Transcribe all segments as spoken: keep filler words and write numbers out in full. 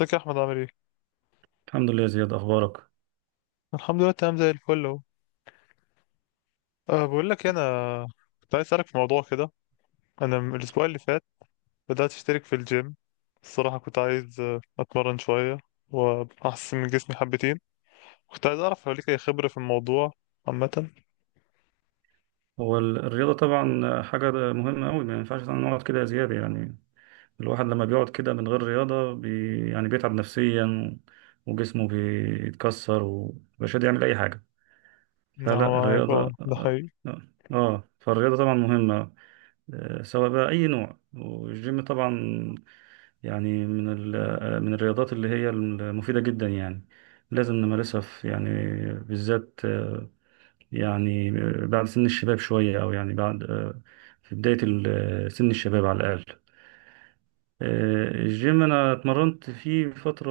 ازيك يا احمد؟ عامل ايه؟ الحمد لله يا زياد، اخبارك. الحمد لله، تمام زي الفل اهو. أه بقول لك إيه، انا كنت عايز اسالك في موضوع كده. انا من الاسبوع اللي فات بدات اشترك في الجيم. الصراحه كنت عايز آه، اتمرن شويه واحسن من جسمي حبتين. كنت عايز اعرف لو ليك اي خبره في الموضوع عامه. هو ال- الرياضه طبعا حاجه مهمه قوي، ما ينفعش نقعد كده يا زياد يعني. الواحد لما بيقعد كده من غير رياضه بي يعني بيتعب نفسيا وجسمه بيتكسر ومش قادر يعمل اي حاجه. ما فلا هو معاك، اه الرياضه، ده حقيقي. اه آه، فالرياضه طبعا مهمه. آه، سواء بقى اي نوع، والجيم طبعا يعني من ال- آه، من الرياضات اللي هي المفيده جدا يعني، لازم نمارسها في يعني بالذات، يعني بعد سن الشباب شوية، أو يعني بعد آه، في بداية ال- سن الشباب على الأقل. آه، الجيم أنا اتمرنت فيه فترة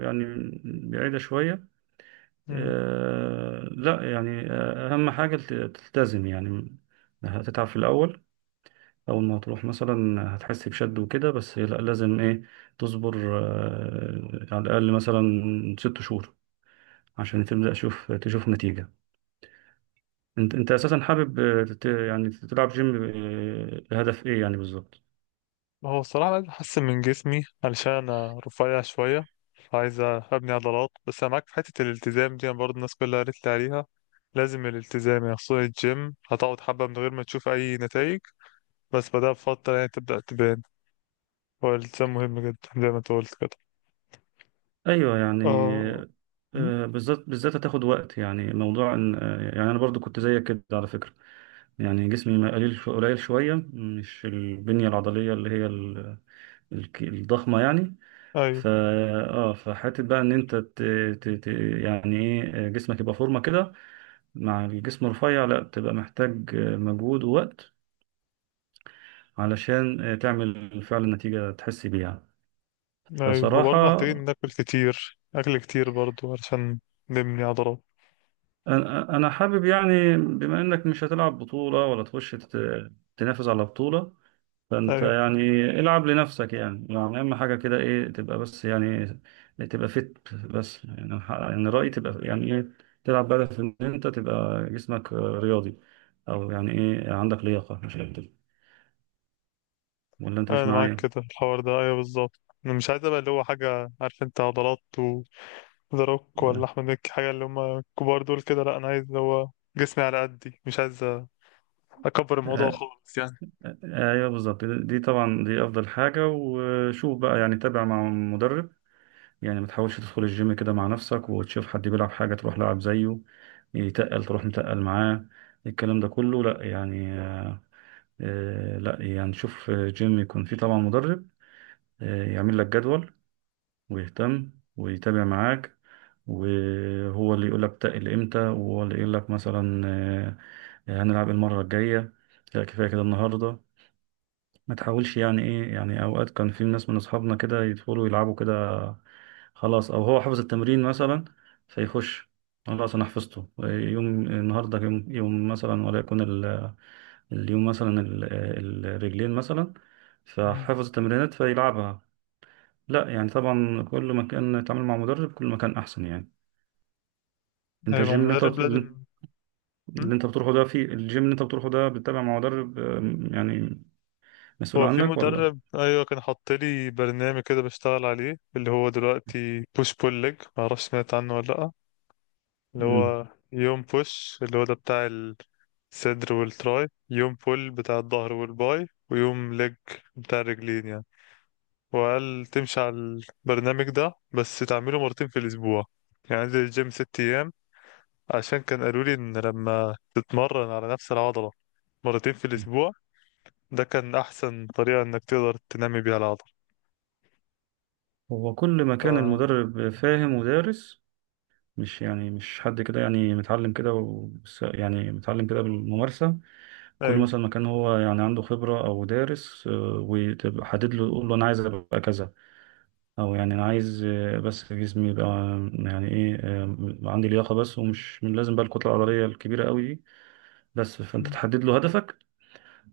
يعني بعيدة شوية. آه، لا يعني، آه، أهم حاجة تلت- تلتزم يعني. هتتعب في الأول، أول ما تروح مثلا هتحس بشد وكده، بس لا لازم إيه، تصبر آه، على الأقل مثلا ست شهور عشان تبدأ تشوف تشوف نتيجة. انت انت اساسا حابب آه، تت- يعني تلعب جيم، آه، لهدف ايه يعني بالظبط؟ ما هو الصراحة أنا عايز أحسن من جسمي علشان أنا رفيع شوية، عايز أبني عضلات. بس أنا معاك في حتة الالتزام دي، أنا برضه الناس كلها قالت لي عليها لازم الالتزام، يعني خصوصا الجيم هتقعد حبة من غير ما تشوف أي نتائج، بس بعدها بفترة يعني تبدأ تبان. هو الالتزام مهم جدا زي ما أنت قلت كده. ايوه يعني. آه. م? آه، بالذات بالذات هتاخد وقت، يعني موضوع ان آه، يعني انا برضو كنت زيك كده على فكره. يعني جسمي ما قليل شو- قليل شويه، مش البنيه العضليه اللي هي ال- الك- الضخمه يعني. أيوه. ف اه فحته بقى ان انت ت... ت... ت... يعني ايه، آه، جسمك يبقى فورمه كده مع الجسم الرفيع، لا تبقى محتاج آه، مجهود ووقت علشان آه، تعمل فعلا نتيجه تحس بيها. أيوه، هو برضه فصراحة محتاجين ناكل كتير، أكل كتير برضه علشان نبني عضلات. أنا أنا حابب يعني، بما إنك مش هتلعب بطولة ولا تخش تت- تنافس على بطولة، فأنت أيوه، يعني العب لنفسك يعني يعني أهم حاجة كده إيه، تبقى بس يعني تبقى فت بس، يعني أنا ح- يعني رأيي تبقى يعني إيه، تلعب بهدف إن أنت تبقى جسمك رياضي، أو يعني إيه عندك لياقة مش أكتر. ولا أنت مش أنا معاك معايا؟ كده، الحوار ده أيوه بالظبط. أنا مش عايز أبقى اللي هو حاجة عارف أنت عضلات، ذا روك ولا آه. احمد مكي حاجه، اللي هم الكبار دول كده. لا، انا عايز اللي هو جسمي على قدي، مش عايز اكبر الموضوع آه، خالص يعني. آه، أيوه بالظبط، دي دي طبعا دي أفضل حاجة. وشوف بقى يعني تابع مع مدرب، يعني ما تحاولش تدخل الجيم كده مع نفسك وتشوف حد بيلعب حاجة تروح لعب زيه، يتقل تروح متقل معاه، الكلام ده كله لا يعني. آه، آه، لا يعني شوف، آه، جيم يكون فيه طبعا مدرب آه، يعمل لك جدول ويهتم ويتابع معاك، وهو اللي يقول لك تقل امتى، وهو اللي يقول لك مثلا آه، آه، هنلعب المرة الجاية، لا كفاية كده النهاردة. ما تحاولش يعني ايه، يعني اوقات كان في ناس من اصحابنا كده يدخلوا يلعبوا كده، خلاص او هو حفظ التمرين مثلا، فيخش خلاص انا حفظته، يوم النهارده يوم يوم مثلا، وليكن ال- اليوم مثلا ال- الرجلين مثلا، امم. فحفظ التمرينات فيلعبها. لا يعني طبعا كل ما كان يتعامل مع مدرب كل ما كان احسن يعني. انت ايوه ما هو الجيم اللي انت مدرب لازم. مم. اللي انت بتروحه ده، في الجيم اللي انت بتروحه ده، بتتابع مع مدرب آه، يعني مسؤول هو في عنك ولا؟ مدرب، ايوه، كان حاط لي برنامج كده بشتغل عليه، اللي هو دلوقتي بوش بول ليج، ما اعرفش سمعت عنه ولا لا. اللي مم. هو يوم بوش اللي هو ده بتاع الصدر والتراي، يوم بول بتاع الظهر والباي، ويوم ليج بتاع الرجلين يعني. وقال تمشي على البرنامج ده، بس تعمله مرتين في الأسبوع، يعني أنزل الجيم ست أيام، عشان كان قالوا لي إن لما تتمرن على نفس العضلة مرتين في الأسبوع ده كان أحسن طريقة إنك تقدر تنمي بيها العضلة. هو كل ما ف... كان المدرب فاهم ودارس، مش يعني مش حد كده يعني متعلم كده و... يعني متعلم كده بالممارسة، كل أيوه. مثلا ما كان هو يعني عنده خبرة أو دارس آه، وتبقى حدد له، يقول له أنا عايز أبقى كذا، أو يعني أنا عايز آه، بس جسمي يبقى آه، يعني إيه آه، عندي لياقة بس، ومش مش لازم بقى الكتلة العضلية الكبيرة قوي دي، بس. فأنت تحدد له هدفك،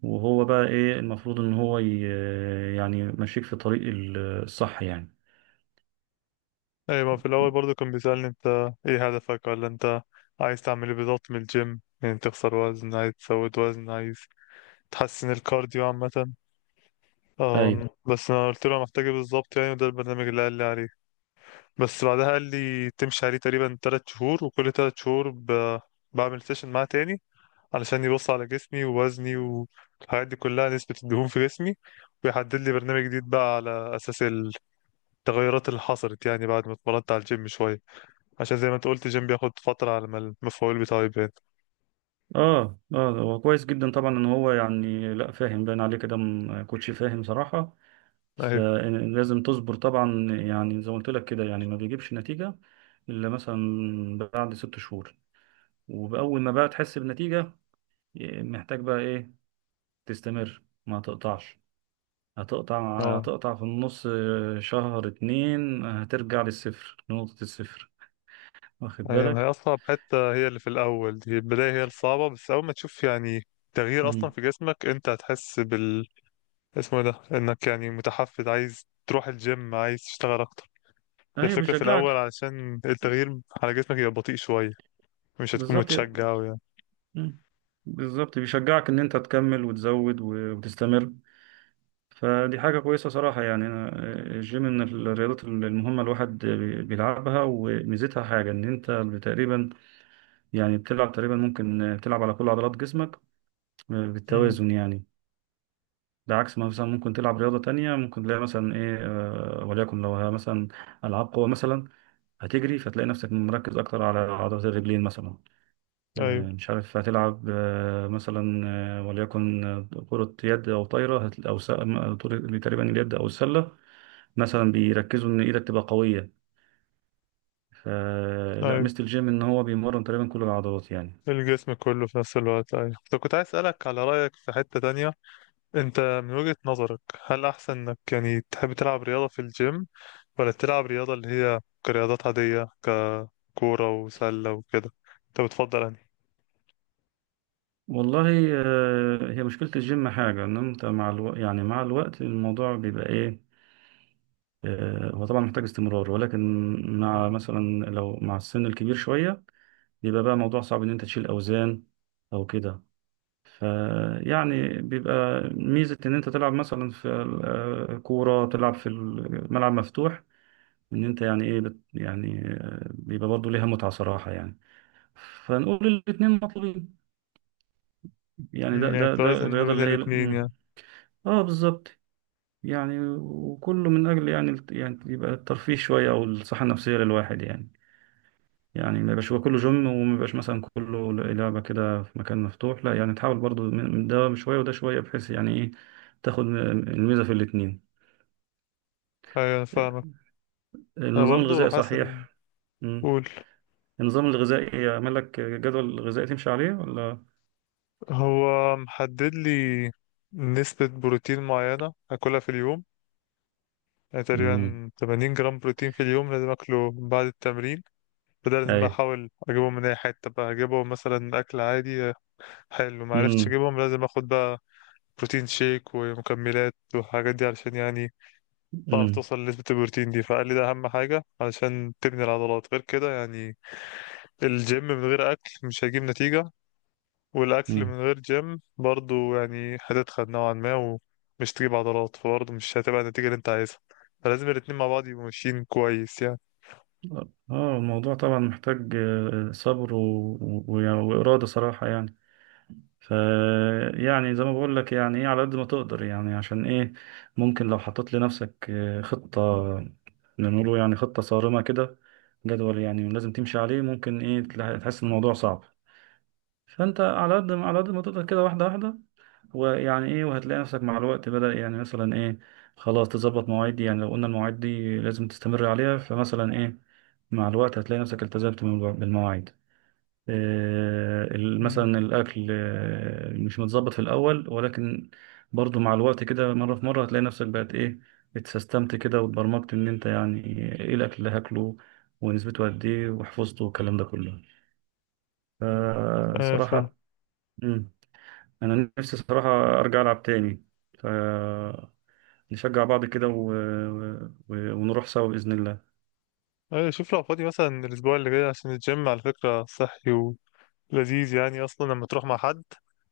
وهو بقى إيه المفروض إن هو ي... آه، يعني ماشيك في الطريق الصح يعني. أيوه، ما في الأول برضه كان بيسألني، أنت إيه هدفك، ولا أنت عايز تعمل إيه بالظبط من الجيم، يعني تخسر وزن، عايز تزود وزن، عايز تحسن الكارديو عامة. أيوه. أم، بس أنا قلت له أنا محتاج إيه بالظبط يعني، وده البرنامج اللي قال لي عليه. بس بعدها قال لي تمشي عليه تقريبا تلات شهور، وكل تلات شهور ب... بعمل سيشن معاه تاني، علشان يبص على جسمي ووزني والحاجات دي كلها، نسبة الدهون في جسمي، ويحدد لي برنامج جديد بقى على أساس التغيرات اللي حصلت، يعني بعد ما اتمرنت على الجيم شوية، عشان زي ما انت قلت الجيم بياخد فترة على ما المفعول بتاعه يبان. اه اه هو كويس جدا طبعا ان هو يعني، لا فاهم باين عليه كده، م- كوتش فاهم صراحة. أيوه. فلازم تصبر طبعا، يعني زي ما قلت لك كده يعني، ما بيجيبش نتيجة الا مثلا بعد ست شهور. وبأول ما بقى تحس بنتيجة، محتاج بقى ايه، تستمر ما تقطعش، هتقطع اه هتقطع في النص شهر اتنين هترجع للصفر، لنقطة الصفر. واخد أيوه، ما هي بالك؟ أصعب حتة هي اللي في الأول دي، البداية هي الصعبة، بس أول ما تشوف يعني تغيير أصلا مم. في جسمك أنت هتحس اسمه إيه ده، انك يعني متحفز عايز تروح الجيم، عايز تشتغل اكتر. ايوه الفكرة في الاول، بيشجعك. علشان التغيير على جسمك يبقى بطيء شوية، مش هتكون بالظبط. متشجع أوي يعني. مم. بالظبط بيشجعك ان انت تكمل وتزود و- وتستمر، فدي حاجة كويسة صراحة يعني. أنا آه، الجيم من الرياضات المهمة الواحد بي- بيلعبها، وميزتها حاجة إن أنت تقريبا يعني بتلعب تقريبا ممكن بتلعب على كل عضلات جسمك آه، امم. بالتوازن يعني. ده عكس ما مثلا ممكن تلعب رياضة تانية، ممكن تلاقي مثلا إيه، آه، وليكن لو ها مثلا ألعاب قوة مثلا، هتجري فتلاقي نفسك مركز أكتر على عضلات الرجلين مثلا. آه، ايوه. مش عارف، هتلعب آه، مثلا آه، وليكن آه، كرة يد أو طايرة، هت- أو س- م- طول- تقريبا اليد أو السلة مثلا، بيركزوا إن إيدك تبقى قوية. فلا ايوه ميزة الجيم إن هو بيمرن تقريبا كل العضلات يعني. الجسم كله في نفس الوقت، ايوه. طب كنت عايز اسألك على رأيك في حتة تانية، انت من وجهة نظرك هل احسن انك يعني تحب تلعب رياضة في الجيم، ولا تلعب رياضة اللي هي كرياضات عادية، ككورة وسلة وكده، انت بتفضل انهي؟ والله، آه، هي مشكلة الجيم حاجة إن أنت مع الوقت، يعني مع الوقت الموضوع بيبقى إيه، آه، هو طبعا محتاج استمرار، ولكن مع امم. مثلا لو مع السن الكبير شوية، بيبقى بقى موضوع صعب إن أنت تشيل أوزان أو كده، فيعني بيبقى ميزة إن أنت تلعب مثلا في آه، كورة، تلعب في الملعب مفتوح، إن أنت يعني إيه بت يعني آه، بيبقى برضه ليها متعة صراحة يعني. فنقول الاتنين مطلوبين يعني، ده يعني ده ده توازن ما الرياضة بين اللي هي الاتنين يعني. مم. آه بالظبط. يعني وكله من أجل يعني الت- يعني يبقى الترفيه شوية أو الصحة النفسية للواحد يعني. يعني ما يبقاش يبقى كله جيم، وما يبقاش مثلا كله لعبة كده في مكان مفتوح، لا يعني تحاول برضو من من ده شوية وده شوية، بحيث يعني ايه تاخد الميزة في الاتنين. ايوه انا فاهمك. انا النظام برضو الغذائي حاسس ان. صحيح؟ مم. قول. النظام الغذائي يعمل لك جدول غذائي تمشي عليه ولا؟ هو محدد لي نسبة بروتين معينة اكلها في اليوم، يعني امم تقريبا 80 جرام بروتين في اليوم لازم اكله بعد التمرين. فده لازم بقى ايوه. احاول اجيبهم من اي حتة، بقى اجيبهم مثلا اكل عادي حلو، ما عرفتش امم اجيبهم لازم اخد بقى بروتين شيك ومكملات والحاجات دي، علشان يعني تعرف امم توصل لنسبة البروتين دي. فقال لي ده اهم حاجة علشان تبني العضلات، غير كده يعني الجيم من غير اكل مش هيجيب نتيجة، والاكل امم من غير جيم برضو يعني هتتخن نوعا ما ومش تجيب عضلات، فبرضو مش هتبقى النتيجة اللي انت عايزها، فلازم الاتنين مع بعض يبقوا ماشيين كويس يعني. اه. الموضوع طبعا محتاج آه، صبر و... و... وإرادة صراحة يعني. ف يعني زي ما بقول لك يعني ايه، على قد ما تقدر يعني. عشان ايه، ممكن لو حطيت لنفسك آه، خطة، نقوله يعني خطة صارمة كده، جدول يعني لازم تمشي عليه، ممكن ايه تلا- تحس ان الموضوع صعب. فانت على قد ما على قد ما تقدر كده، واحدة واحدة، ويعني ايه، وهتلاقي نفسك مع الوقت بدأ يعني مثلا ايه خلاص تظبط مواعيد دي، يعني لو قلنا المواعيد دي لازم تستمر عليها، فمثلا ايه مع الوقت هتلاقي نفسك التزمت بالمواعيد. آه، ال- مم. مثلا الأكل آه، مش متظبط في الأول، ولكن برضو مع الوقت كده مرة في مرة هتلاقي نفسك بقت إيه، اتسيستمت كده واتبرمجت إن أنت يعني إيه الأكل اللي هاكله ونسبته قد إيه، وحفظته، والكلام ده كله، اه فاهم. فصراحة. مم، أنا نفسي صراحة أرجع ألعب تاني، فنشجع بعض كده و... و... ونروح سوا بإذن الله. اه شوف لو فاضي مثلا الاسبوع اللي جاي، عشان الجيم على فكرة صحي ولذيذ يعني اصلا لما تروح مع حد،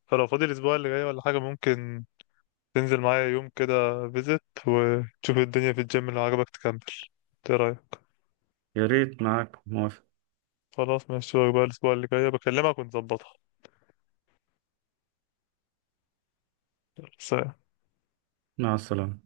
فلو فاضي الاسبوع اللي جاي ولا حاجة، ممكن تنزل معايا يوم كده فيزت وتشوف الدنيا في الجيم، لو عجبك تكمل. ايه رأيك؟ يا ريت، معاك موافق. خلاص ماشي بقى، الاسبوع اللي جاي بكلمك ونظبطها. سلام. مع السلامة.